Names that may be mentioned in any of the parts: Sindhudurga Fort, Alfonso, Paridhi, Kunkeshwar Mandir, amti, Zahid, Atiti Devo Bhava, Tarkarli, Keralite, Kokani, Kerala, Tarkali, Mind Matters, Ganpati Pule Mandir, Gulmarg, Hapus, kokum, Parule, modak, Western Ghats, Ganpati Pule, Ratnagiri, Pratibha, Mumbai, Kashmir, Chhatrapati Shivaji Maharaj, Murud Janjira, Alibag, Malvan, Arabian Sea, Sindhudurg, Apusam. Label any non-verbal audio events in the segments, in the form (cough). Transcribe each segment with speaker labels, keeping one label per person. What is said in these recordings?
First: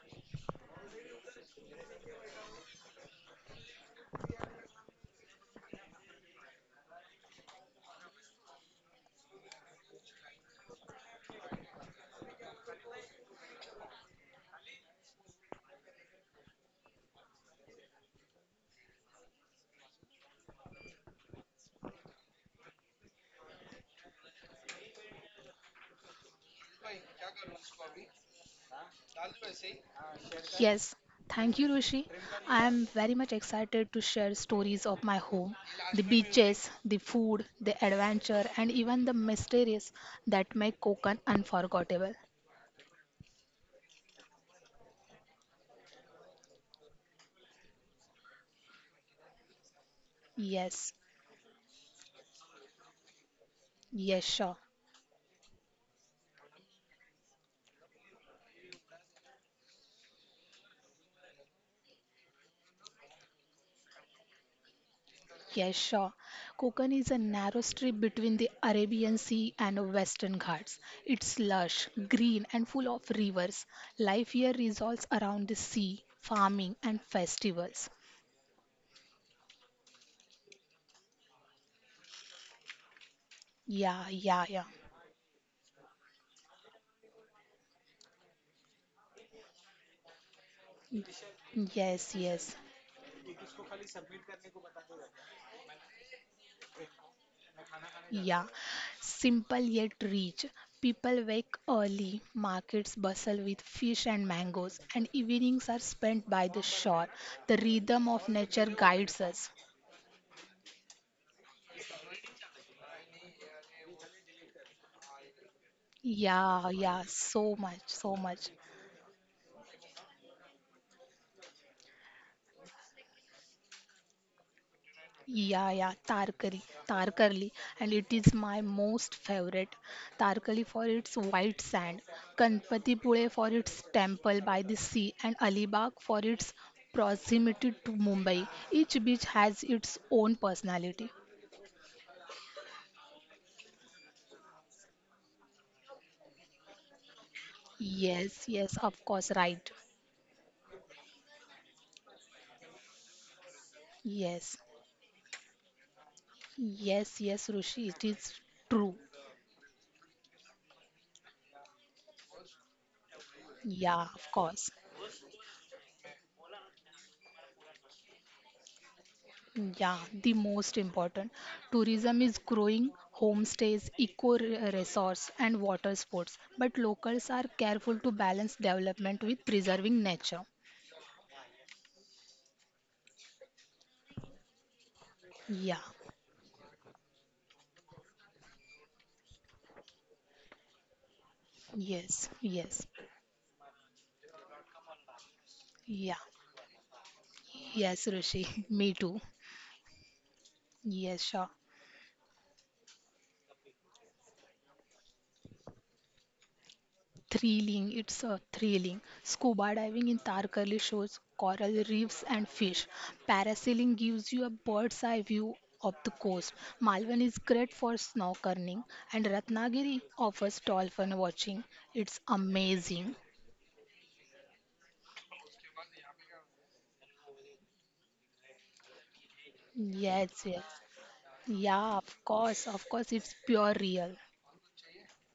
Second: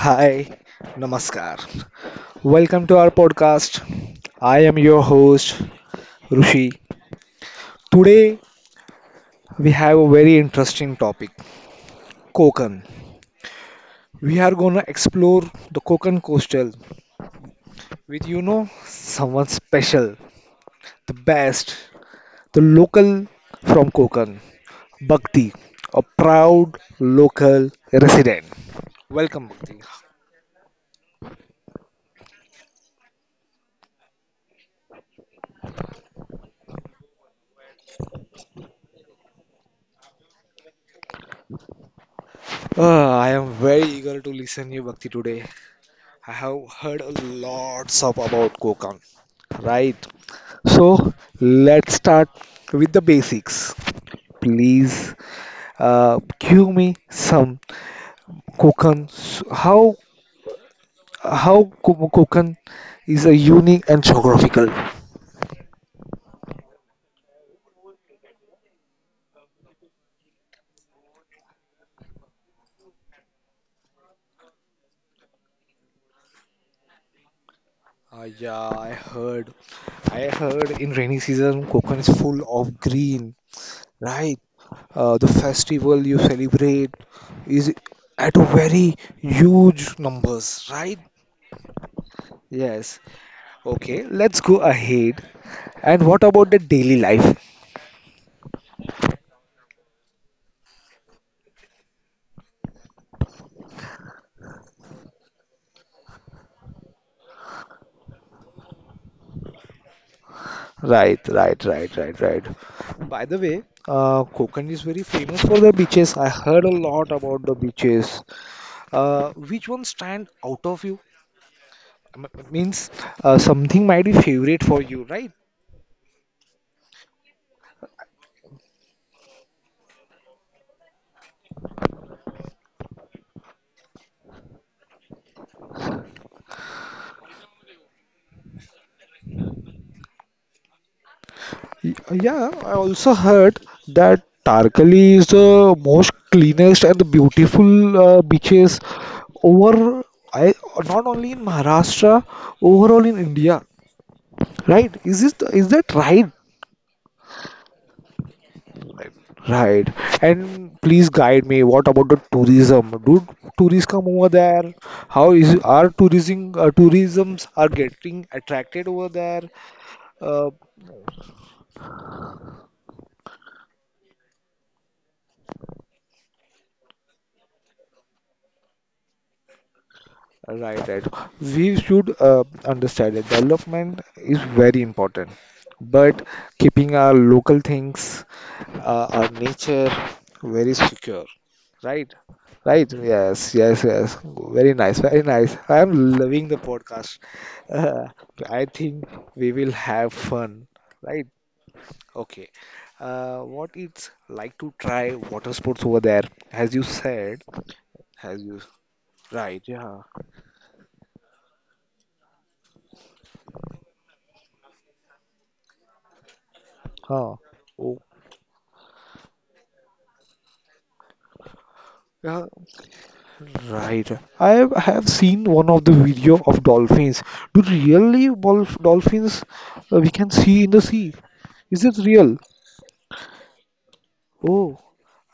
Speaker 1: hi, namaskar. Welcome to our podcast. I am your host, Rushi. Today we have a very interesting topic, Kokan. We are gonna explore the Kokan coastal with someone special, the best, the local from Kokan, Bhakti, a proud local resident. Welcome, Bhakti.
Speaker 2: Yes, thank you, Rishi. I am very much excited to share stories of my home, the beaches, the food, the adventure, and even the mysteries that make Konkan unforgettable.
Speaker 1: Ah, I am very eager to listen you, Bhakti, today. I have heard lots of about kokan, right?
Speaker 2: Yes,
Speaker 1: So let's start with the basics.
Speaker 2: yes, sure.
Speaker 1: Please give me some kokan. How Konkan is a unique and geographical.
Speaker 2: Yes, sure. Konkan is a narrow strip between the Arabian Sea and Western Ghats. It's lush, green, and full of rivers. Life here revolves around the sea, farming, and festivals.
Speaker 1: Yeah, I heard. I heard in rainy season Konkan is full of green,
Speaker 2: Yeah,
Speaker 1: right?
Speaker 2: yeah, yeah.
Speaker 1: The festival you celebrate is at a very huge numbers, right?
Speaker 2: Yes, yes.
Speaker 1: Yes, okay, let's go ahead. And what about the daily life?
Speaker 2: Yeah, simple yet rich. People wake early, markets bustle with fish and mangoes, and evenings are spent by the shore. The rhythm of nature guides us.
Speaker 1: Right, right, right, right, right. By the way, Konkan is very famous for the beaches. I heard
Speaker 2: Yeah,
Speaker 1: a
Speaker 2: yeah,
Speaker 1: lot about the
Speaker 2: so much, so
Speaker 1: beaches.
Speaker 2: much.
Speaker 1: Which one stand out of you? Means something might be favorite for you, right?
Speaker 2: Yeah, yeah, Tarkari, Tarkarli, and it is my most favorite. Tarkali for its white sand, Ganpatipure for its temple by the sea, and Alibag for its proximity to Mumbai. Each beach has its own personality.
Speaker 1: Yeah, I also heard that Tarkali is the most cleanest and the beautiful
Speaker 2: Yes, yes,
Speaker 1: beaches
Speaker 2: of course, right.
Speaker 1: over I not only in Maharashtra, overall in India.
Speaker 2: Yes,
Speaker 1: Right? Is it is that right?
Speaker 2: yes, yes, Rushi, it is true.
Speaker 1: Right. And please guide me. What about the tourism? Do tourists come
Speaker 2: Yeah, of
Speaker 1: over
Speaker 2: course.
Speaker 1: there? How is are tourism tourisms are getting attracted over there?
Speaker 2: Yeah, the
Speaker 1: Uh,
Speaker 2: most important. Tourism is growing, homestays, resorts, and water sports. But locals are careful to balance development with preserving nature.
Speaker 1: right, right. We should understand that development is very important,
Speaker 2: Yeah,
Speaker 1: but keeping our local things, our nature very secure. Right,
Speaker 2: yes, yes,
Speaker 1: right. Yes, yes, yes. Very nice, very nice. I am
Speaker 2: yeah,
Speaker 1: loving the podcast.
Speaker 2: yes,
Speaker 1: Uh,
Speaker 2: Rishi,
Speaker 1: I
Speaker 2: (laughs) me
Speaker 1: think
Speaker 2: too.
Speaker 1: we will have fun,
Speaker 2: Yes,
Speaker 1: right?
Speaker 2: sure.
Speaker 1: Okay. What it's like to try water sports over there, as you said,
Speaker 2: It's a
Speaker 1: as you
Speaker 2: thrilling.
Speaker 1: right,
Speaker 2: Scuba
Speaker 1: yeah.
Speaker 2: diving in Tarkali shows coral reefs and fish. Parasailing gives you a bird's eye view of the coast. Malvan
Speaker 1: Huh.
Speaker 2: is great for
Speaker 1: Oh,
Speaker 2: snorkeling, and Ratnagiri offers dolphin watching. It's
Speaker 1: yeah,
Speaker 2: amazing.
Speaker 1: right. I have seen one of the video of dolphins. Do really wolf dolphins we can
Speaker 2: Yes, yes.
Speaker 1: see in the sea? Is
Speaker 2: Yeah,
Speaker 1: it real?
Speaker 2: of course, it's pure real.
Speaker 1: Oh.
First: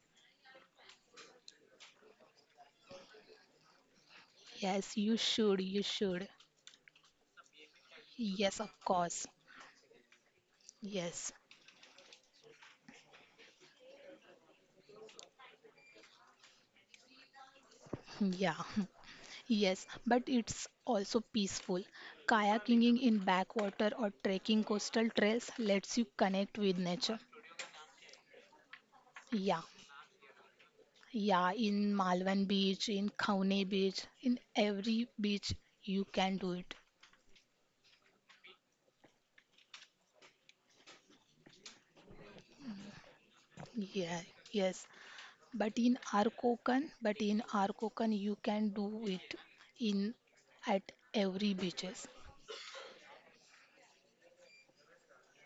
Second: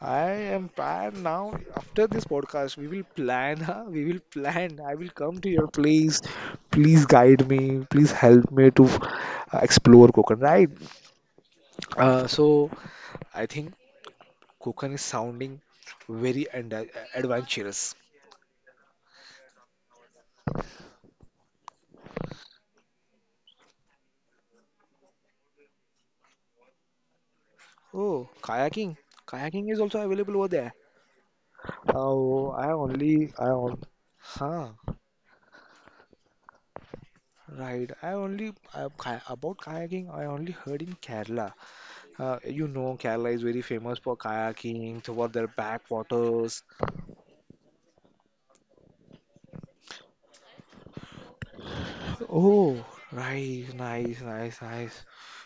Speaker 1: I am tired now. After this podcast, we will plan, (laughs) huh? We will plan. I
Speaker 2: Yes,
Speaker 1: will
Speaker 2: you
Speaker 1: come to
Speaker 2: should,
Speaker 1: your
Speaker 2: you
Speaker 1: place.
Speaker 2: should.
Speaker 1: Please guide me. Please help
Speaker 2: Yes, of
Speaker 1: me to
Speaker 2: course.
Speaker 1: explore Konkan, right?
Speaker 2: Yes.
Speaker 1: So I think Konkan is sounding very and adventurous.
Speaker 2: Yeah. (laughs) Yes, but it's also peaceful. Kayaking in backwater or trekking coastal trails lets you connect with nature.
Speaker 1: Oh, kayaking.
Speaker 2: Yeah,
Speaker 1: Kayaking is also available over there.
Speaker 2: yeah, in Malvan
Speaker 1: Oh, I
Speaker 2: Beach, in
Speaker 1: only, I
Speaker 2: Khawne
Speaker 1: on,
Speaker 2: Beach, in
Speaker 1: huh?
Speaker 2: every beach you can do it.
Speaker 1: Right. About kayaking. I only heard in Kerala. Kerala is very famous for
Speaker 2: Yeah, yes.
Speaker 1: kayaking toward their
Speaker 2: But in
Speaker 1: backwaters.
Speaker 2: Arkokan, but in Arkokan you can do it in at every beaches.
Speaker 1: Oh, nice, nice, nice, nice.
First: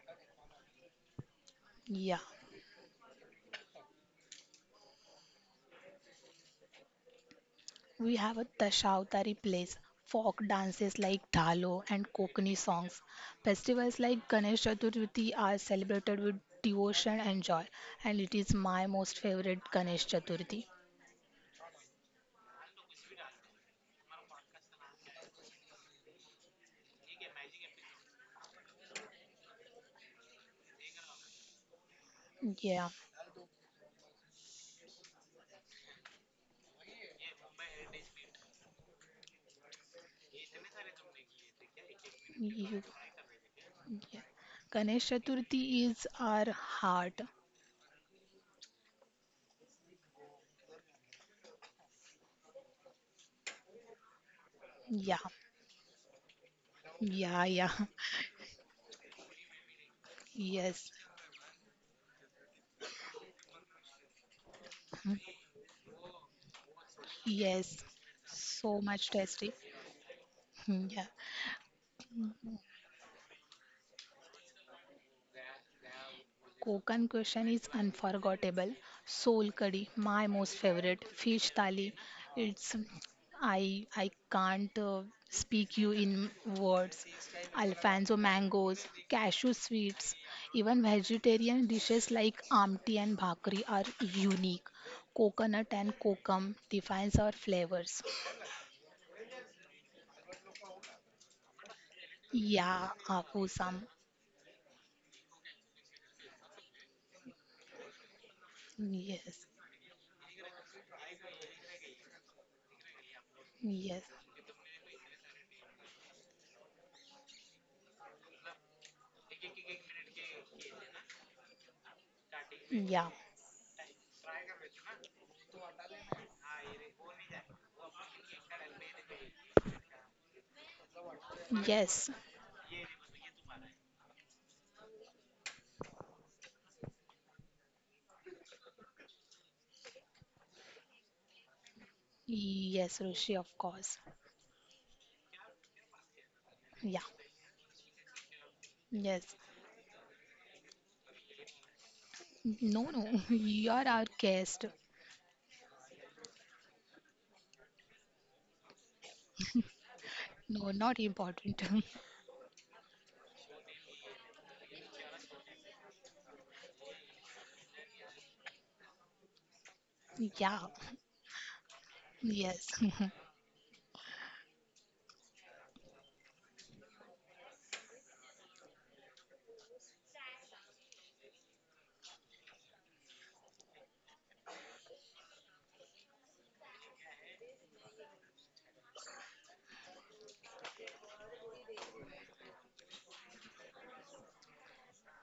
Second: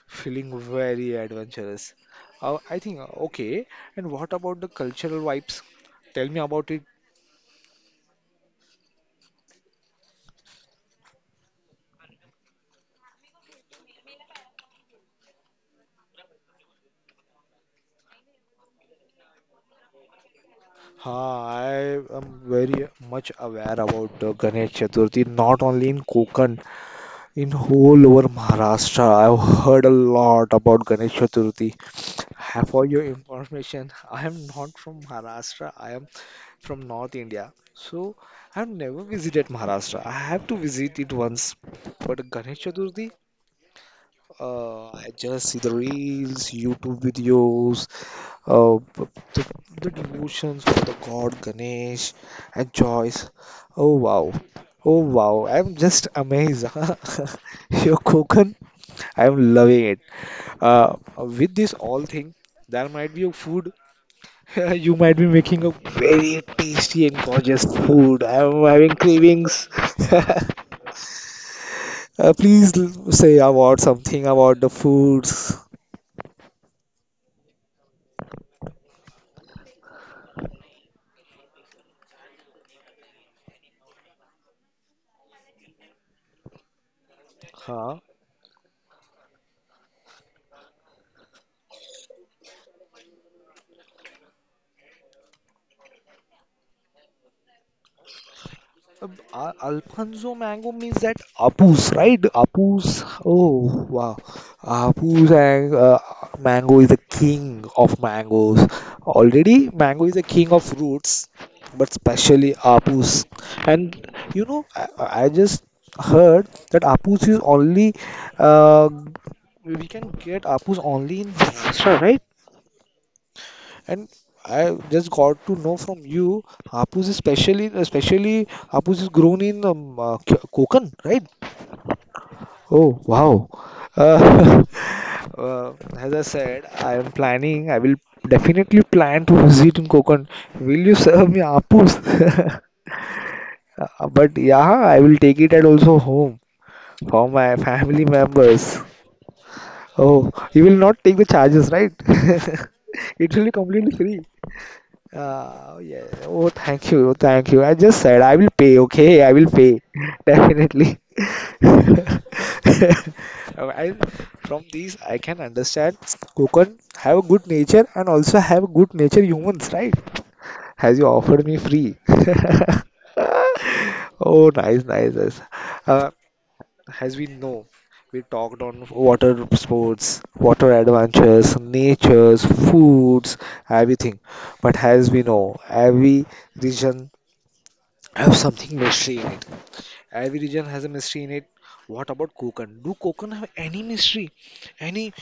Speaker 1: Feeling very adventurous.
Speaker 2: Yeah.
Speaker 1: I think, okay. And what about the cultural vibes? Tell me about it.
Speaker 2: We have a Tashavatari place, folk dances like Dhalo and Kokani songs. Festivals like Ganesh Chaturthi are celebrated with devotion and joy, and it is my most favorite Ganesh Chaturthi.
Speaker 1: Ah, I am very much aware about the Ganesh Chaturthi, not only in Konkan, in whole over Maharashtra. I've heard a lot about Ganesh Chaturthi. For
Speaker 2: Yeah,
Speaker 1: your information, I am not from Maharashtra. I am from North India. So I have never visited Maharashtra. I have to visit it once. But Ganesh
Speaker 2: you,
Speaker 1: Chaturthi,
Speaker 2: yeah. Ganesh
Speaker 1: I just see the
Speaker 2: Chaturthi is our
Speaker 1: reels, YouTube
Speaker 2: heart.
Speaker 1: videos, the, devotions for the god Ganesh and Joyce. Oh wow. Oh
Speaker 2: Yeah,
Speaker 1: wow. I'm just amazed. (laughs)
Speaker 2: yeah, yeah.
Speaker 1: Your
Speaker 2: (laughs)
Speaker 1: Kokan, I'm loving it.
Speaker 2: Yes,
Speaker 1: With this all thing, there might be a food. (laughs) You might be making a very tasty and gorgeous
Speaker 2: yes.
Speaker 1: food. I'm
Speaker 2: So
Speaker 1: having
Speaker 2: much tasty.
Speaker 1: cravings. (laughs)
Speaker 2: Hmm, yeah.
Speaker 1: Please say about something about the foods.
Speaker 2: Kokan cuisine is unforgettable. Soul curry, my most favorite. Fish thali, it's I can't speak you in words.
Speaker 1: Huh?
Speaker 2: Alfonso mangoes, cashew sweets, even vegetarian dishes like amti and bhakri are unique. Coconut and kokum defines our flavors.
Speaker 1: Uh, Alfonso mango means that Apus, right?
Speaker 2: Yeah,
Speaker 1: Apus.
Speaker 2: Apusam.
Speaker 1: Oh, wow. Apus and mango is the king of mangoes.
Speaker 2: Yes,
Speaker 1: Already, mango is the king of fruits, but especially Apus. And
Speaker 2: yes,
Speaker 1: I just heard that Apus is only uh, we can get Apus only in Maharashtra, right?
Speaker 2: yeah,
Speaker 1: And I just got to know from you, Hapus is especially Hapus is grown in Konkan, right?
Speaker 2: yes,
Speaker 1: Oh wow! Uh, (laughs) as I said, I am planning. I will definitely plan to visit in Konkan. Will you serve me Hapus? (laughs)
Speaker 2: yes, Rishi, of course.
Speaker 1: But yeah, I will take it at also home
Speaker 2: Yeah.
Speaker 1: for my family members.
Speaker 2: Yes.
Speaker 1: Oh, you will not take the charges, right? (laughs)
Speaker 2: No, no, (laughs)
Speaker 1: It will be
Speaker 2: you are
Speaker 1: completely
Speaker 2: our
Speaker 1: free.
Speaker 2: guest.
Speaker 1: Yeah. Oh, thank you. Oh, thank you. I just said I will pay. Okay, I will pay. (laughs)
Speaker 2: No, not
Speaker 1: Definitely.
Speaker 2: important. (laughs)
Speaker 1: (laughs) Oh, from these, I can understand Kokon have a good nature and also have good nature humans, right?
Speaker 2: Yeah,
Speaker 1: Has you offered me free.
Speaker 2: yes,
Speaker 1: (laughs)
Speaker 2: (laughs)
Speaker 1: Oh, nice, nice, nice. Uh, as we know, we talked on water sports, water adventures, natures, foods, everything. But as we know, every region have something mystery in it. Every region has a mystery in it. What about Konkan? Do Konkan have any mystery? Any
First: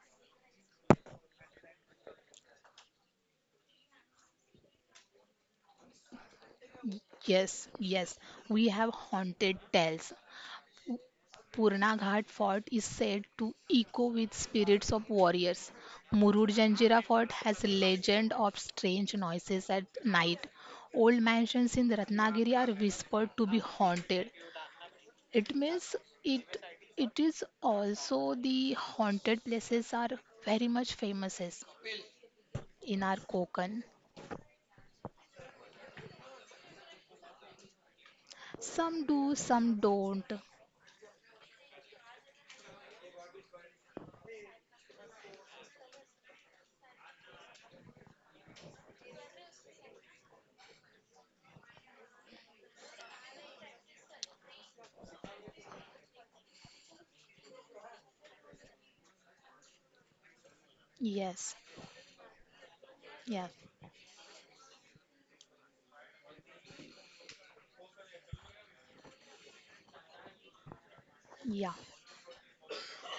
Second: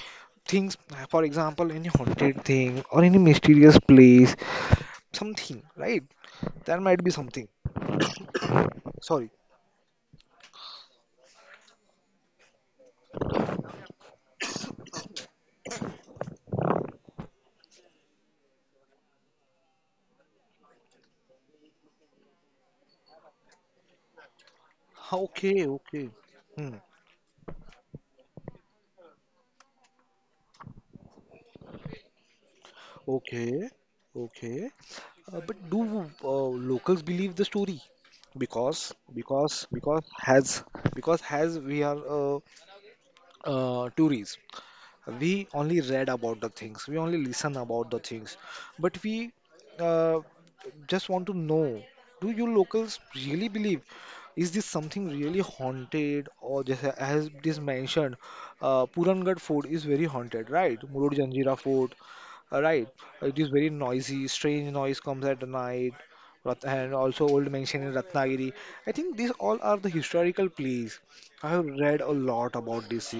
Speaker 1: things, for example, any haunted thing or any mysterious place? Something, right? There might be something.
Speaker 2: yes, yes. We have
Speaker 1: Sorry.
Speaker 2: haunted tales. Purnaghat Fort is said to echo with spirits of warriors. Murud Janjira Fort has legend of strange noises at night. Old mansions in Ratnagiri are whispered to be haunted. It
Speaker 1: Okay,
Speaker 2: means
Speaker 1: okay.
Speaker 2: it
Speaker 1: Hmm.
Speaker 2: it is also the haunted places are very much famous as in our
Speaker 1: Okay.
Speaker 2: Konkan.
Speaker 1: Okay. But do uh, locals believe the story? Because
Speaker 2: Some do,
Speaker 1: because
Speaker 2: some
Speaker 1: because
Speaker 2: don't.
Speaker 1: has because has we are tourists, we only read about the things, we only listen about the things, but we uh, just want to know, do you locals really believe, is this something really haunted or just as it is mentioned? Purangarh fort is very haunted, right? Murud
Speaker 2: Yes,
Speaker 1: Janjira fort, right, it
Speaker 2: yeah,
Speaker 1: is very noisy, strange noise comes at the night. And also old mention in Ratnagiri. I think these all are the historical places. I have
Speaker 2: yeah,
Speaker 1: read a lot about this.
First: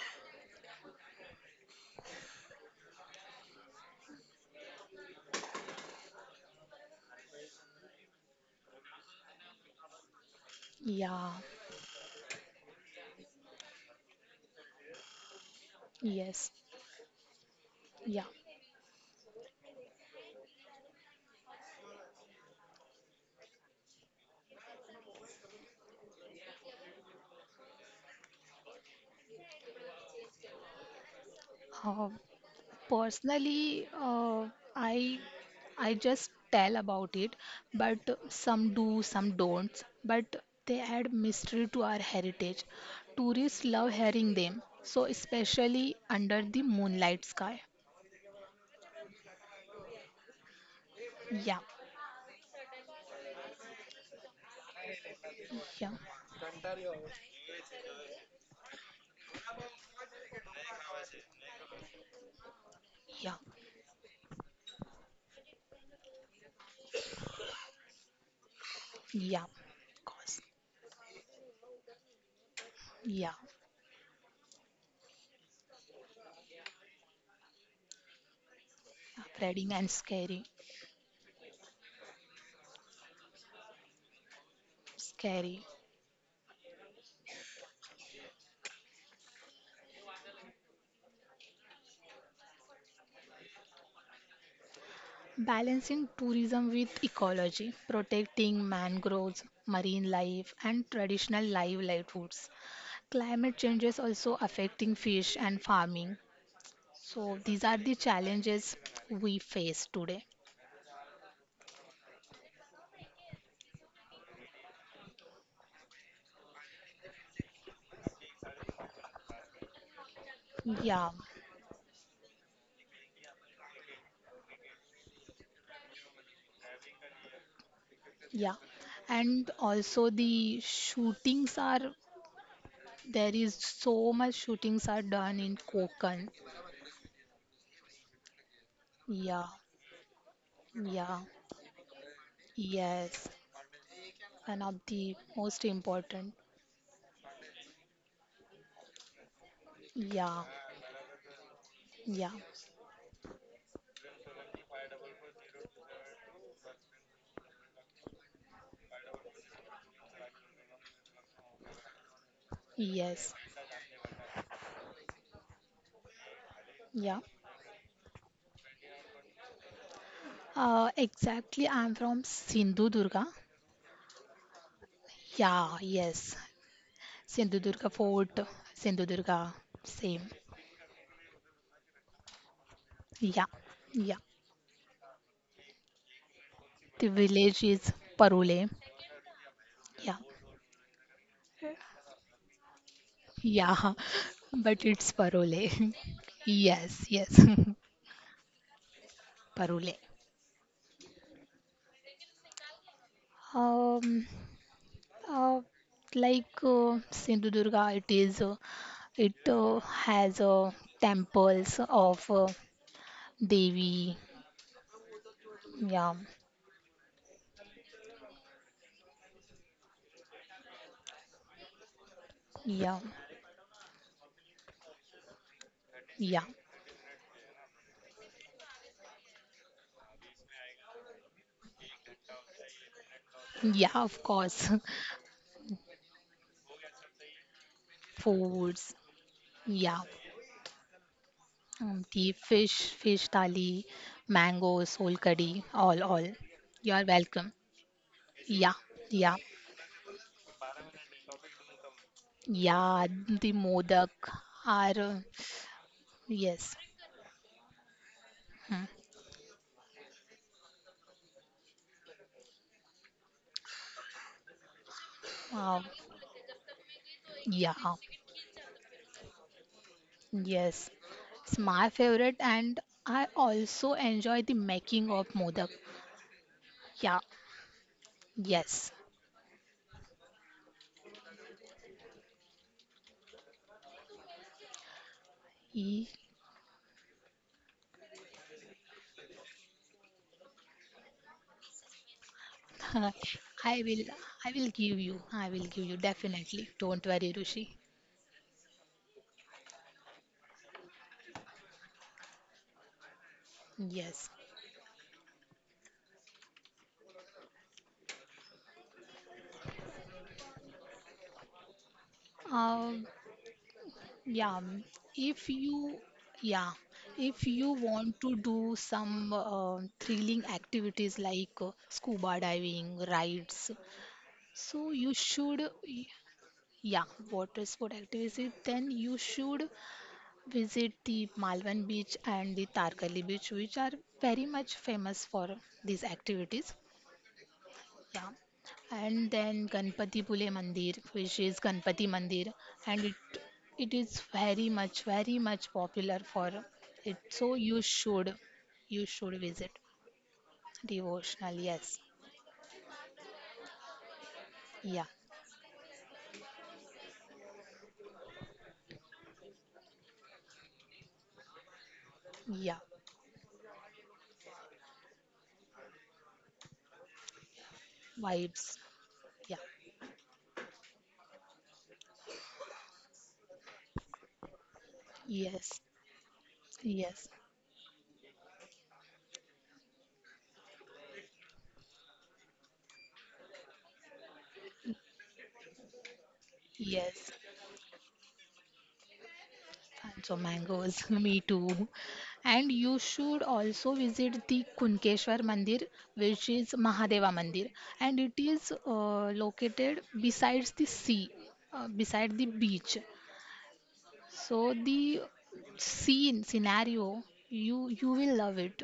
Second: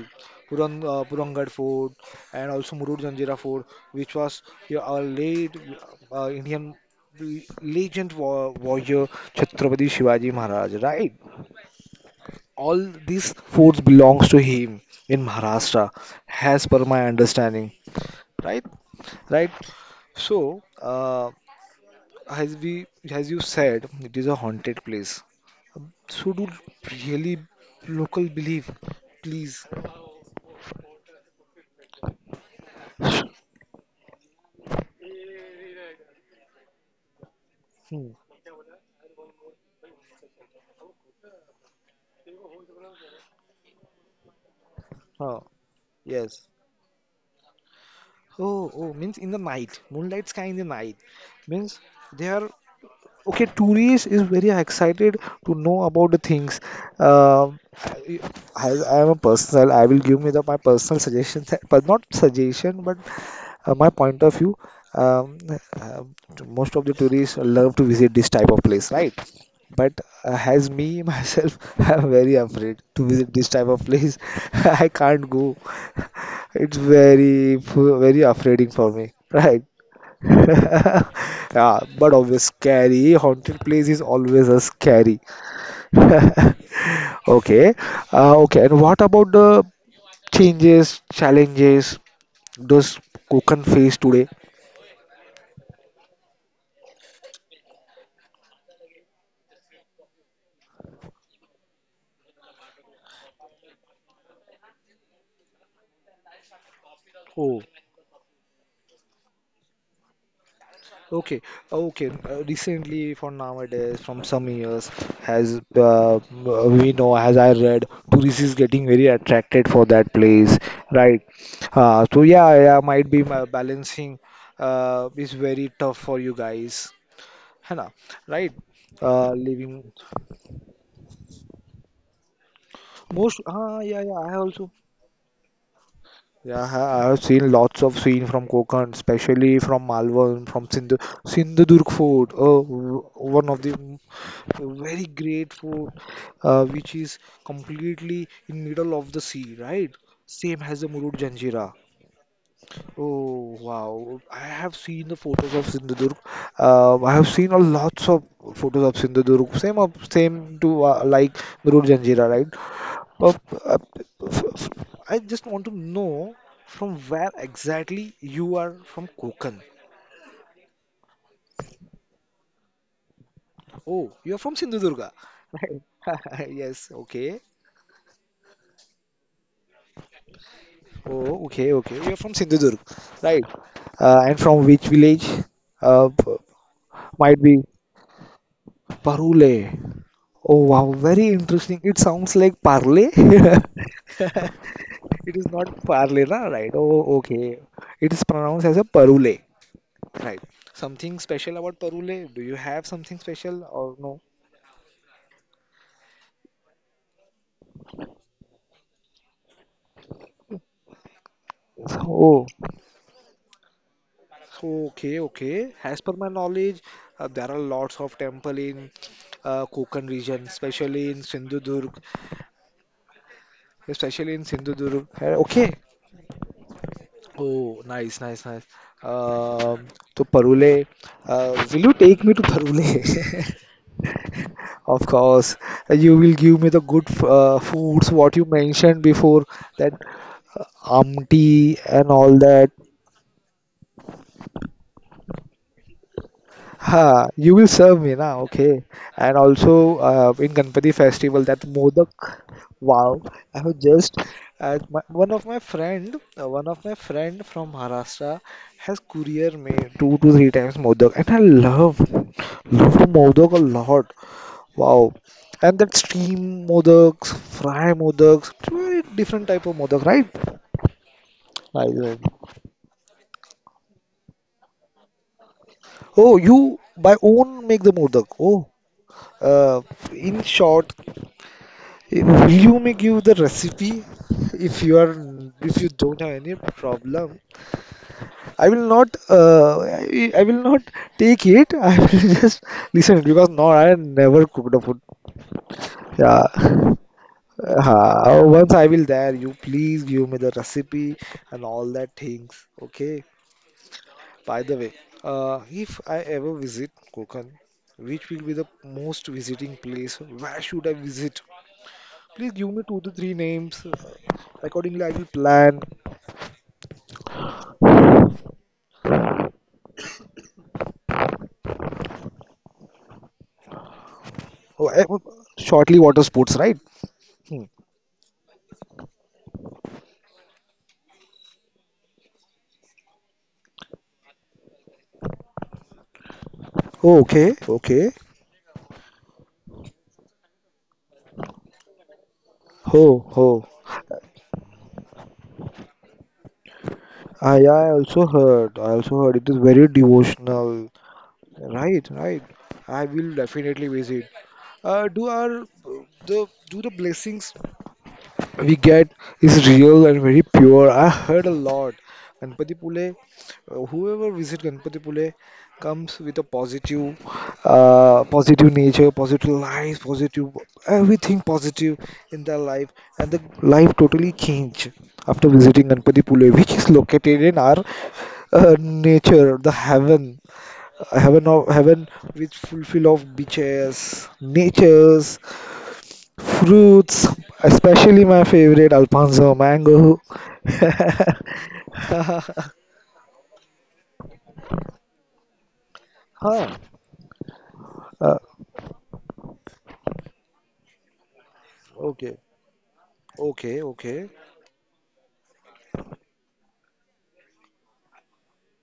Speaker 1: Purangat Fort, and also Murud Janjira Fort, which was, yeah, a late Indian legend warrior Chhatrapati Shivaji Maharaj, right?
Speaker 2: yeah,
Speaker 1: All these forts belongs to him in Maharashtra,
Speaker 2: yes,
Speaker 1: as per my understanding,
Speaker 2: yeah.
Speaker 1: right? Right. So, as as you said, it is a haunted place. So do really local believe, please.
Speaker 2: Uh, Personally, I I just tell about it,
Speaker 1: Hmm.
Speaker 2: but some do, some don't. But they add mystery to our heritage. Tourists love hearing them, so
Speaker 1: Huh.
Speaker 2: especially under
Speaker 1: Yes.
Speaker 2: the moonlight sky.
Speaker 1: Oh, oh, means in the night, moonlight sky in the night,
Speaker 2: Yeah,
Speaker 1: means they are. Okay, tourist is very excited to know
Speaker 2: yeah,
Speaker 1: about the things. Uh, I am a personal. I will give me the my personal suggestion, (laughs) but not suggestion, but
Speaker 2: yeah,
Speaker 1: my point of view. Um, uh, Most of the tourists love to visit this type of place, right?
Speaker 2: yeah.
Speaker 1: But
Speaker 2: Of course.
Speaker 1: as me (laughs) myself, I'm very afraid to
Speaker 2: Yeah,
Speaker 1: visit this type of place. (laughs) I can't go. It's very very afraiding for me, (laughs) right?
Speaker 2: upgrading and scary,
Speaker 1: (laughs) Yeah, but always scary. Haunted place is always a scary.
Speaker 2: scary.
Speaker 1: (laughs) Okay. Okay. And what about the challenges those Konkan face today?
Speaker 2: Balancing tourism with ecology, protecting mangroves, marine life, and traditional livelihoods. Climate change is also affecting fish and farming. So
Speaker 1: Oh,
Speaker 2: these are the challenges we face today.
Speaker 1: okay. Okay. Recently, for nowadays, from some years, has we know, as I read, tourists is getting very attracted for that place,
Speaker 2: Yeah,
Speaker 1: right? So yeah, yeah, might be my balancing is very tough for you guys. Hannah, right?
Speaker 2: yeah. And
Speaker 1: Living
Speaker 2: also the shootings are there
Speaker 1: most.
Speaker 2: is
Speaker 1: Ah, yeah,
Speaker 2: so
Speaker 1: yeah. I
Speaker 2: much
Speaker 1: also.
Speaker 2: shootings are done in Konkan.
Speaker 1: Yeah, I have seen lots of scene from Konkan,
Speaker 2: Yeah,
Speaker 1: especially from Malwa, from
Speaker 2: yeah,
Speaker 1: Sindhudurg Fort.
Speaker 2: yes.
Speaker 1: One of the
Speaker 2: One of
Speaker 1: very
Speaker 2: the
Speaker 1: great
Speaker 2: most
Speaker 1: fort,
Speaker 2: important.
Speaker 1: which is completely in middle of the sea, right?
Speaker 2: Yeah,
Speaker 1: Same as the Murud Janjira.
Speaker 2: yeah,
Speaker 1: Oh wow! I have seen the photos of Sindhudurg. I have seen a lots of photos of Sindhudurg. Same to like Murud Janjira, right? Uh,
Speaker 2: yes,
Speaker 1: uh, f- f- I just want to know from
Speaker 2: yeah.
Speaker 1: where exactly you are from Konkan.
Speaker 2: Exactly, I'm from Sindhudurga.
Speaker 1: Oh, you're from Sindhudurga.
Speaker 2: Yeah, yes.
Speaker 1: Right. (laughs) Yes, okay.
Speaker 2: Sindhudurga Fort, Sindhudurga, same.
Speaker 1: Oh, okay, okay. You're from Sindhudurg. Right.
Speaker 2: Yeah, yeah.
Speaker 1: And from which village? Uh, p-
Speaker 2: The
Speaker 1: might be
Speaker 2: village is Parole.
Speaker 1: Parule.
Speaker 2: Yeah,
Speaker 1: Oh, wow. Very interesting. It sounds like Parle. (laughs)
Speaker 2: yeah, (laughs) but it's
Speaker 1: It is not
Speaker 2: Parole.
Speaker 1: Parle, na?
Speaker 2: (laughs)
Speaker 1: Right.
Speaker 2: Yes,
Speaker 1: Oh,
Speaker 2: yes,
Speaker 1: okay. It is pronounced as a Parule.
Speaker 2: (laughs) Parole.
Speaker 1: Right. Something special about Parule? Do you have something special or no?
Speaker 2: Um, uh, like Sindhudurga, it is. It has temples of
Speaker 1: Oh,
Speaker 2: Devi.
Speaker 1: okay, okay. As per
Speaker 2: Yeah,
Speaker 1: my knowledge, there are lots of temple in Konkan region, especially in Sindhudurg,
Speaker 2: yeah,
Speaker 1: especially in Sindhudurg. Okay.
Speaker 2: yeah,
Speaker 1: Oh, nice, nice, nice. Um, so Parule, will you take me to Parule? (laughs)
Speaker 2: yeah. Of course,
Speaker 1: Of course, you will give me the good foods,
Speaker 2: (laughs)
Speaker 1: what you
Speaker 2: foods.
Speaker 1: mentioned before, that
Speaker 2: Yeah,
Speaker 1: amti and
Speaker 2: The
Speaker 1: all that.
Speaker 2: fish, fish thali, mango, soul curry, all, all. You are
Speaker 1: Ha,
Speaker 2: welcome.
Speaker 1: you will serve me now,
Speaker 2: Yeah,
Speaker 1: okay.
Speaker 2: yeah,
Speaker 1: And also in Ganpati festival that Modak,
Speaker 2: yeah.
Speaker 1: wow,
Speaker 2: The
Speaker 1: I have
Speaker 2: modak
Speaker 1: just
Speaker 2: are, uh,
Speaker 1: one of my friend, one
Speaker 2: yes.
Speaker 1: of my friend from Maharashtra
Speaker 2: Hmm.
Speaker 1: has courier made two to three times Modak and I love Modak a lot. Wow. And
Speaker 2: Wow.
Speaker 1: that steam Modaks,
Speaker 2: Yeah,
Speaker 1: fry Modaks, very different type of Modak, right?
Speaker 2: yes. It's
Speaker 1: I
Speaker 2: my
Speaker 1: know.
Speaker 2: favorite, and I also enjoy the making of modak.
Speaker 1: Oh, you by
Speaker 2: Yeah,
Speaker 1: own make the Modak. Oh,
Speaker 2: yes.
Speaker 1: uh, in short, will you me give the recipe if you are if you
Speaker 2: E-
Speaker 1: don't have any problem? I will not take it. (laughs) I will just listen
Speaker 2: (laughs)
Speaker 1: because no,
Speaker 2: I
Speaker 1: I
Speaker 2: will,
Speaker 1: never
Speaker 2: I will
Speaker 1: cooked the
Speaker 2: give
Speaker 1: food.
Speaker 2: you. I will give you
Speaker 1: Yeah,
Speaker 2: definitely. Don't worry,
Speaker 1: (laughs)
Speaker 2: Rushi.
Speaker 1: once I will there, you please give me the recipe and all that things. Okay.
Speaker 2: Yes.
Speaker 1: By the way, if I ever visit Konkan, which will be the most visiting place? Where should I visit? Please give me two
Speaker 2: Um,
Speaker 1: to three names.
Speaker 2: Yeah, um,
Speaker 1: Accordingly, I will
Speaker 2: if
Speaker 1: plan.
Speaker 2: you yeah, if you want to do some thrilling activities like scuba diving, rides, so
Speaker 1: Oh,
Speaker 2: you should
Speaker 1: shortly
Speaker 2: y-
Speaker 1: water sports, right?
Speaker 2: yeah,
Speaker 1: Hmm.
Speaker 2: water sport activities, then you should visit the Malvan Beach and the Tarkali Beach, which are very much famous for these activities.
Speaker 1: Oh, okay, okay.
Speaker 2: Yeah. And then Ganpati Pule Mandir, which is Ganpati Mandir, and it
Speaker 1: Oh, oh.
Speaker 2: it is very much, very much popular for it. So
Speaker 1: I also heard. I
Speaker 2: you
Speaker 1: also heard
Speaker 2: should
Speaker 1: it is
Speaker 2: visit.
Speaker 1: very devotional.
Speaker 2: Devotional, yes.
Speaker 1: Right, right. I will definitely visit.
Speaker 2: Yeah.
Speaker 1: Uh, do our do the blessings we get is real and very pure. I heard a lot. Ganpati
Speaker 2: Yeah.
Speaker 1: Pule, whoever visit Ganpati Pule comes with a positive, positive
Speaker 2: Vibes.
Speaker 1: nature, positive
Speaker 2: Yeah.
Speaker 1: life, positive everything positive in their life, and the life totally change after
Speaker 2: Yes.
Speaker 1: visiting Ganpati Pule, which is
Speaker 2: Yes.
Speaker 1: located in our nature, the heaven, heaven of heaven, which fulfill of beaches, natures, fruits,
Speaker 2: Yes.
Speaker 1: especially my favorite Alfonso mango.
Speaker 2: So
Speaker 1: (laughs)
Speaker 2: mangoes, (laughs) me too. And you should also visit the Kunkeshwar Mandir, which is
Speaker 1: Huh.
Speaker 2: Mahadeva Mandir, and it
Speaker 1: Uh,
Speaker 2: is located besides the sea, beside
Speaker 1: Okay.
Speaker 2: the beach.
Speaker 1: Okay. Okay.
Speaker 2: So the scene scenario, you will love it.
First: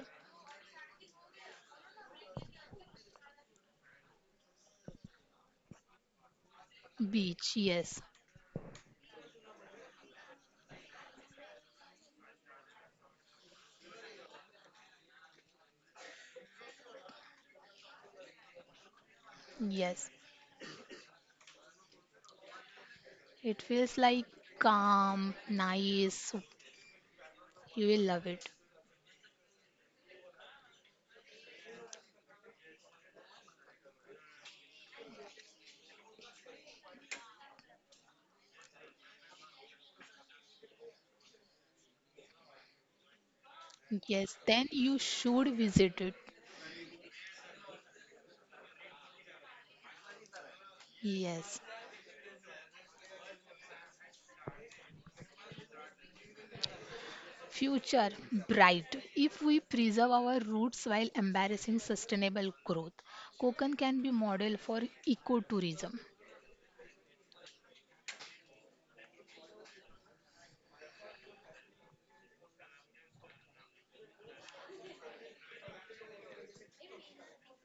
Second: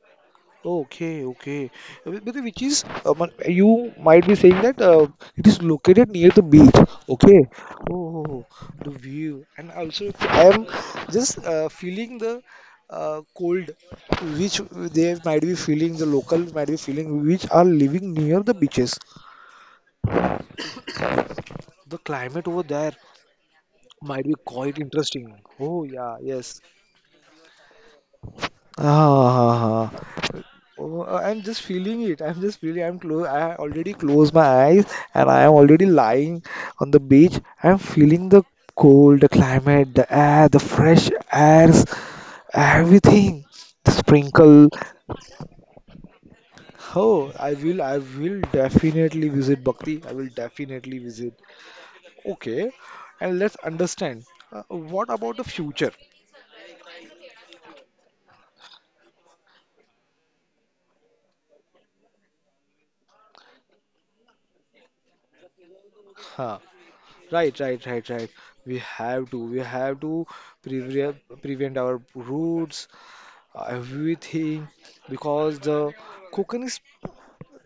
Speaker 1: Okay. Okay. Which is you might be saying that it is located near the beach. Okay.
Speaker 2: Beach, yes,
Speaker 1: Oh, the view, and also I am just feeling the cold, which they might be feeling. The locals might be feeling, which are living near the beaches.
Speaker 2: yes.
Speaker 1: The climate over there.
Speaker 2: It feels
Speaker 1: Might
Speaker 2: like
Speaker 1: be quite
Speaker 2: calm,
Speaker 1: interesting. Oh yeah,
Speaker 2: nice.
Speaker 1: yes.
Speaker 2: You will love it.
Speaker 1: Ah, oh, I'm just feeling it. I'm just feeling. I'm close. I already closed my eyes, and I am already lying on the beach. I'm feeling the cold, the climate, the air, the fresh airs, everything. The
Speaker 2: Yes. Then
Speaker 1: sprinkle.
Speaker 2: you should visit it.
Speaker 1: Oh, I will. I will definitely visit Bhakti. I will definitely visit.
Speaker 2: Yes.
Speaker 1: Okay, and let's understand. What about the future?
Speaker 2: Future bright. If we preserve our roots while embracing sustainable growth, Konkan can be model for ecotourism.
Speaker 1: Huh. Right, right, right, right. We have to prevent prevent our roots, everything, because the Konkan is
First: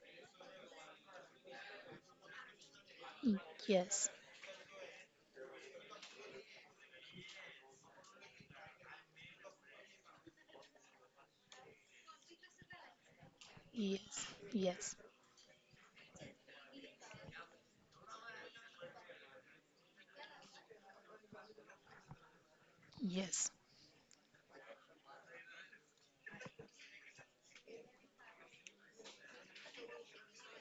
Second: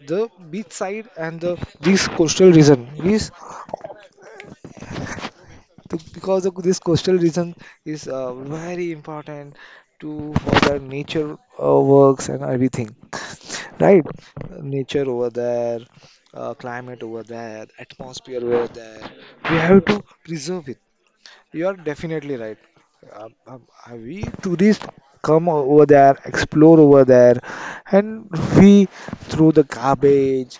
Speaker 1: the beach side and the this coastal region is
Speaker 2: Yes,
Speaker 1: because of this coastal region is very important to for the nature works and everything. Right,
Speaker 2: yes, yes,
Speaker 1: nature over there, climate over there, atmosphere over there. We have to preserve it. You are definitely right.
Speaker 2: yes,
Speaker 1: We tourists come over there, explore over there, and we throw the garbage,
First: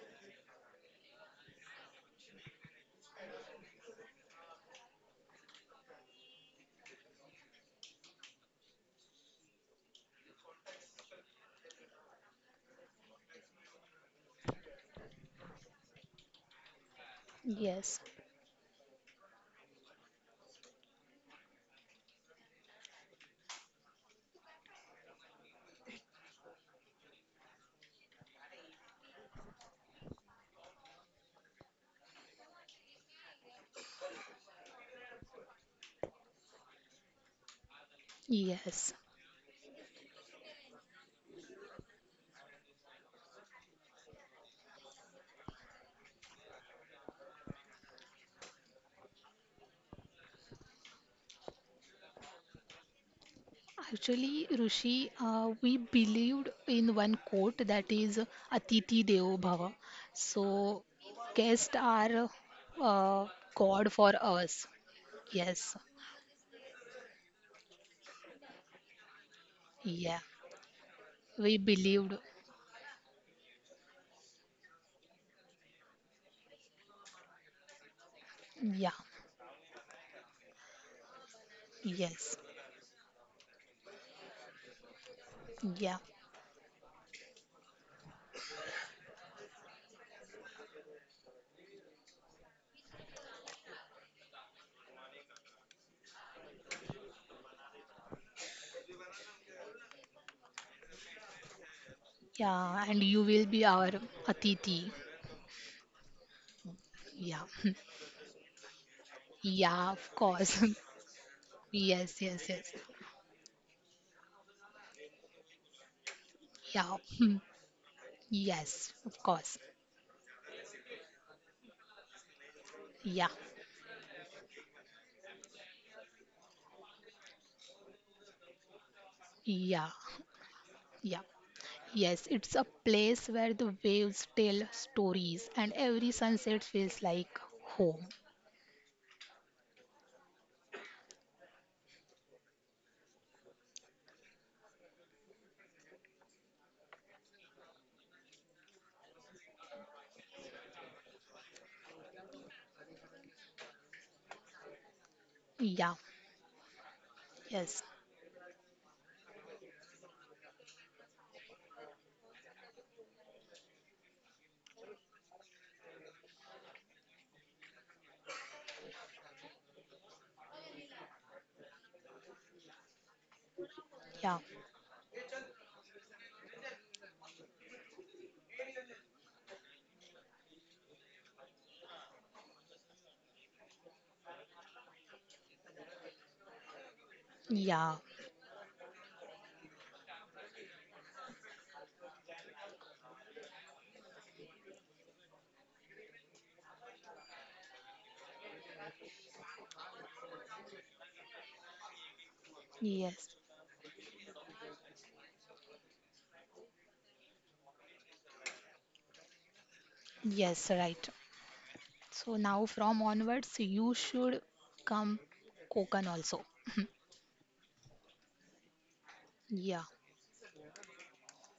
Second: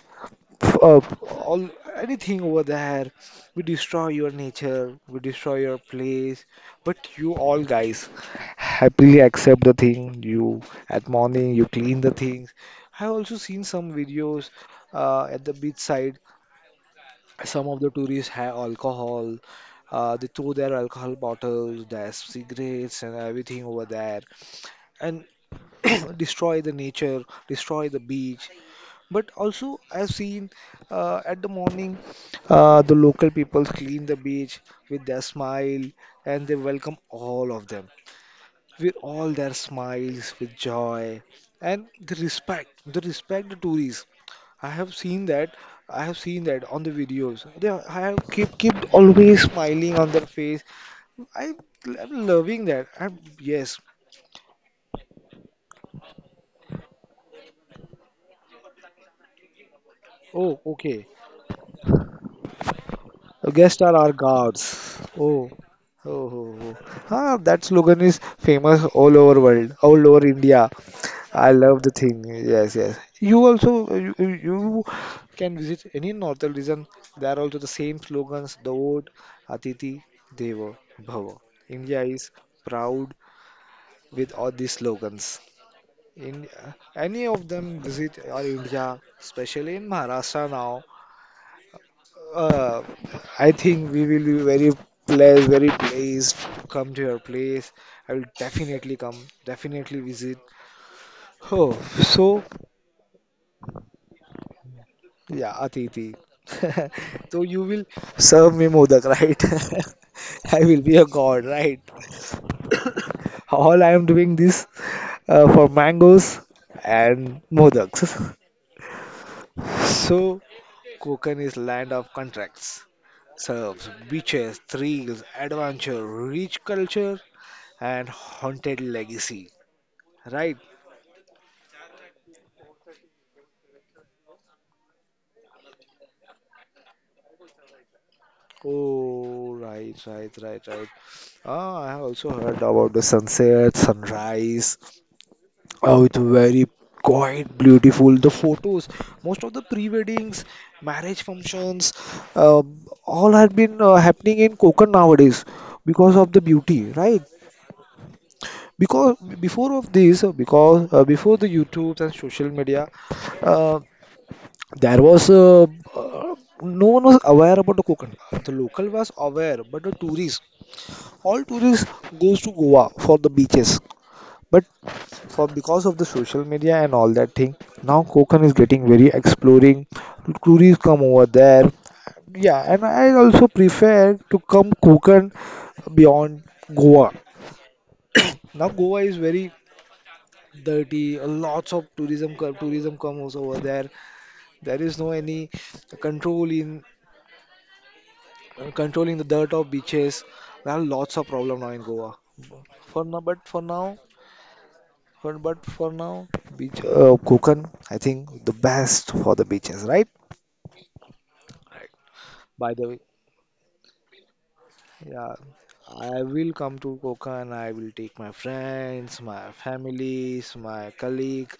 Speaker 1: f- uh, all anything over there. We destroy your nature, we destroy your place. But you all guys happily accept the thing. You at morning you clean the things. I have also seen some videos at the beach side. Some of the
Speaker 2: yes,
Speaker 1: tourists have alcohol. They throw their alcohol bottles, their cigarettes, and everything over there, and (clears throat) destroy the nature, destroy the beach. But also, I've seen at the morning, the local people clean the beach with their smile, and they welcome all of them
Speaker 2: yes.
Speaker 1: with all their smiles, with joy, and the respect, the respect the tourists. I have seen that. I have seen that on the videos. They are- I have keep always smiling on their face. I am loving that. I'm yes.
Speaker 2: Actually, Rishi, we believed in one quote that is Atiti Devo Bhava.
Speaker 1: Oh,
Speaker 2: So,
Speaker 1: okay.
Speaker 2: guests are uh,
Speaker 1: The guests
Speaker 2: God
Speaker 1: are our
Speaker 2: for us.
Speaker 1: gods. Oh.
Speaker 2: Yes,
Speaker 1: Oh, oh, oh. Ah, that slogan is famous all over world, all
Speaker 2: yeah,
Speaker 1: over India. I
Speaker 2: we
Speaker 1: love the
Speaker 2: believed.
Speaker 1: thing. Yes, yes. You also you can visit any northern region. They are also the same slogans: the
Speaker 2: Yeah.
Speaker 1: old Atiti Deva Bhava. India is
Speaker 2: Yes.
Speaker 1: proud with all these slogans.
Speaker 2: Yeah.
Speaker 1: In any of them visit our India, especially in Maharashtra now, uh, I think we will be very pleased to come to your place. I will definitely come, definitely visit. Oh, so
Speaker 2: Yeah. And you will be our Atiti.
Speaker 1: yeah, Atiti. (laughs) So
Speaker 2: Yeah.
Speaker 1: you will
Speaker 2: (laughs)
Speaker 1: serve me Modak, right?
Speaker 2: Yeah, of
Speaker 1: (laughs) I
Speaker 2: course.
Speaker 1: will
Speaker 2: (laughs)
Speaker 1: be a god, right?
Speaker 2: Yes, yes, yes.
Speaker 1: (coughs) All I am doing this for mangoes
Speaker 2: Yeah. (laughs) Hmm.
Speaker 1: and Modaks.
Speaker 2: Yes, of course.
Speaker 1: (laughs) So Konkan is land of contracts,
Speaker 2: Yeah.
Speaker 1: serves beaches, thrills, adventure, rich culture, and haunted legacy.
Speaker 2: Yeah.
Speaker 1: Right?
Speaker 2: Yeah. Yes, it's a place where the waves tell stories and every sunset feels like home.
Speaker 1: Oh, right, right, right, right. Ah, I have also heard about the sunset, sunrise. Oh, it's very quite beautiful. The photos, most of the pre-weddings, marriage functions, uh, all had been happening in Konkan nowadays
Speaker 2: Yeah.
Speaker 1: because of the beauty, right?
Speaker 2: Yes.
Speaker 1: Because before of this because before the YouTube and social media uh, there was uh, no one was aware about the Konkan. The local was aware, but the tourists, all tourists goes to Goa for the beaches.
Speaker 2: Yeah.
Speaker 1: But for because of the social media and all that thing, now Konkan is getting very exploring. Tourists come over there. Yeah, and I also prefer to come Konkan beyond Goa.
Speaker 2: Yeah.
Speaker 1: Now Goa is very dirty. A lots of tourism tourism comes over there. There is no any control in controlling the dirt of beaches. There are lots of problem now in Goa. For now,
Speaker 2: Yes.
Speaker 1: but for now, for, but for now, beach Konkan, I think the best for the beaches, right?
Speaker 2: Yes, right. So now
Speaker 1: By the way.
Speaker 2: from onwards, you should come
Speaker 1: Yeah,
Speaker 2: Kokan
Speaker 1: I
Speaker 2: also.
Speaker 1: will come to
Speaker 2: (laughs)
Speaker 1: Konkan. I will take my friends, my
Speaker 2: Yeah,
Speaker 1: families, my colleague,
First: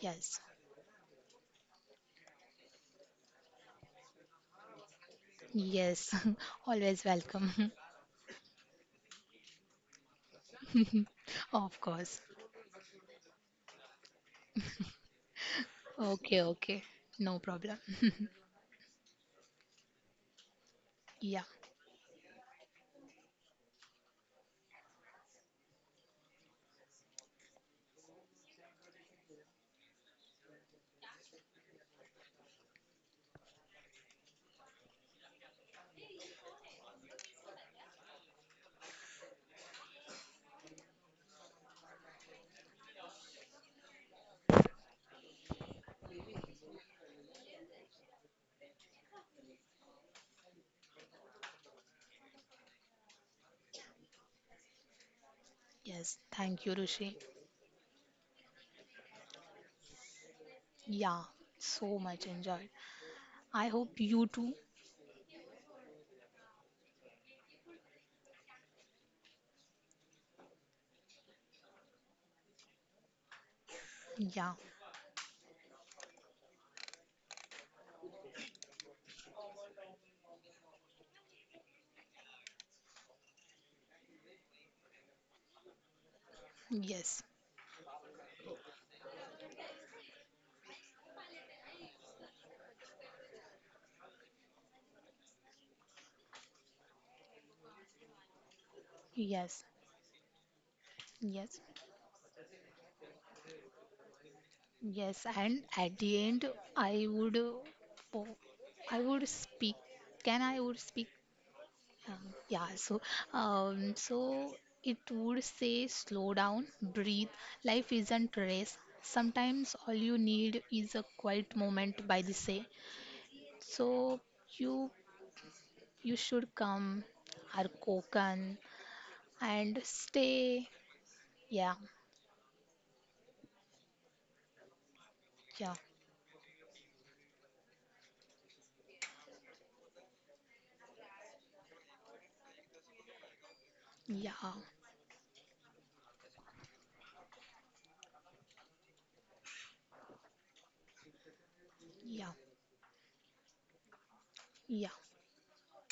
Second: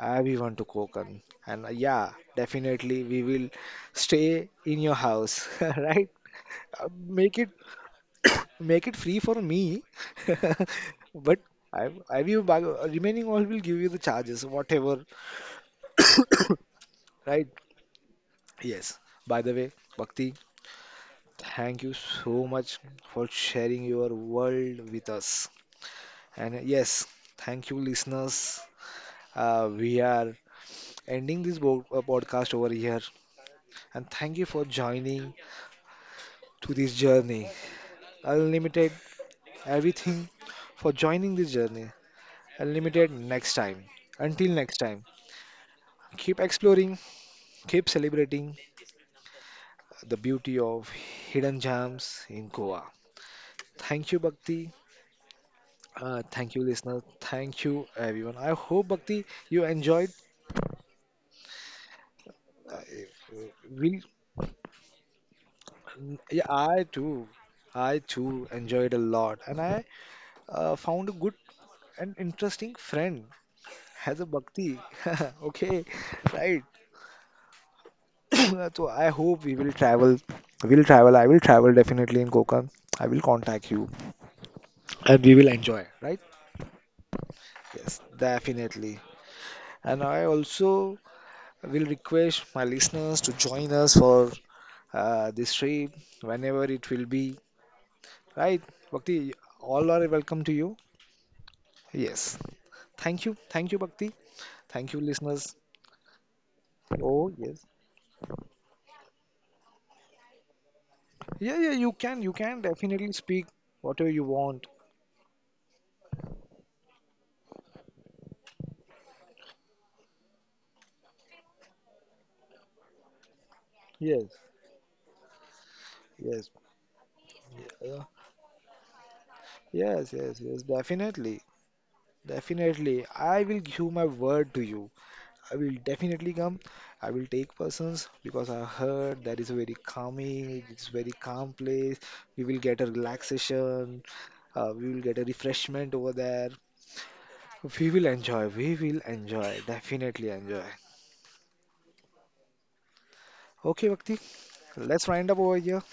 Speaker 2: yes,
Speaker 1: to Konkan. And yeah, definitely we will stay in your house, (laughs) right?
Speaker 2: yes, (laughs) always
Speaker 1: Make it
Speaker 2: welcome.
Speaker 1: (coughs) make it free for me. (laughs)
Speaker 2: (laughs)
Speaker 1: But
Speaker 2: Of course.
Speaker 1: I will buy, remaining all will give you the charges, whatever,
Speaker 2: Okay, okay, no
Speaker 1: right?
Speaker 2: problem. (laughs)
Speaker 1: Yes. By the way, Bhakti,
Speaker 2: Yeah,
Speaker 1: thank you so much for sharing your world with us. And yes, thank you, listeners. We are ending this podcast over here. And thank you for joining to this journey. Unlimited everything for joining this journey. Unlimited next time. Until next time, keep exploring, keep celebrating the beauty of hidden gems in Goa. Thank you, Bhakti.
Speaker 2: yes,
Speaker 1: Thank you,
Speaker 2: thank you,
Speaker 1: listeners.
Speaker 2: Rishi.
Speaker 1: Thank you, everyone. I hope, Bhakti, you enjoyed.
Speaker 2: Yeah, so much enjoyed.
Speaker 1: Uh,
Speaker 2: I hope
Speaker 1: will
Speaker 2: you too.
Speaker 1: Yeah, I too. I too enjoyed a lot, and I found a good and interesting friend as a
Speaker 2: Yeah,
Speaker 1: Bhakti. (laughs) Okay, right. (coughs) (clears throat) So I hope we will travel. We'll travel. I will travel definitely in Konkan. I will contact you, and we will enjoy. Right?
Speaker 2: yes,
Speaker 1: Yes, definitely. And I also will request my listeners to join us for this trip whenever it will be. Right, Bhakti.
Speaker 2: yes,
Speaker 1: All are welcome to you.
Speaker 2: yes,
Speaker 1: Yes. Thank you. Thank you, Bhakti. Thank you,
Speaker 2: yes.
Speaker 1: listeners.
Speaker 2: And at the end, I
Speaker 1: Oh,
Speaker 2: would,
Speaker 1: yes.
Speaker 2: uh, po- I would speak. Can I would speak?
Speaker 1: Yeah, yeah, you can.
Speaker 2: Um,
Speaker 1: You can
Speaker 2: yeah, so
Speaker 1: definitely speak
Speaker 2: um,
Speaker 1: whatever
Speaker 2: so
Speaker 1: you want.
Speaker 2: it would say slow down, breathe. Life isn't race. Sometimes all you need is a quiet moment by the sea. So
Speaker 1: Yes,
Speaker 2: you you
Speaker 1: yes.
Speaker 2: should come,
Speaker 1: Yeah.
Speaker 2: Arkokan, and
Speaker 1: Yes, yes, yes.
Speaker 2: stay.
Speaker 1: Definitely.
Speaker 2: Yeah,
Speaker 1: Definitely. I will give my word to you. I
Speaker 2: yeah,
Speaker 1: will definitely come. I will take persons because I heard that is a very calming, it's very calm place. We will get a relaxation.
Speaker 2: yeah,
Speaker 1: We will get a refreshment over there. We will enjoy. We will enjoy. Definitely enjoy.
Speaker 2: yeah,
Speaker 1: Okay, Bhakti. Okay,
Speaker 2: yeah.
Speaker 1: let's round up over here.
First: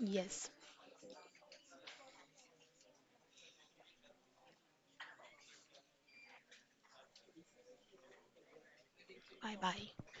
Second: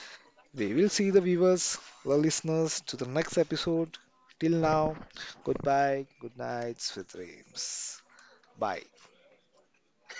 Speaker 2: Yes.
Speaker 1: We will see the viewers, the listeners, to the next episode. Till now, goodbye, good nights, sweet dreams. Bye.
Speaker 2: Bye bye.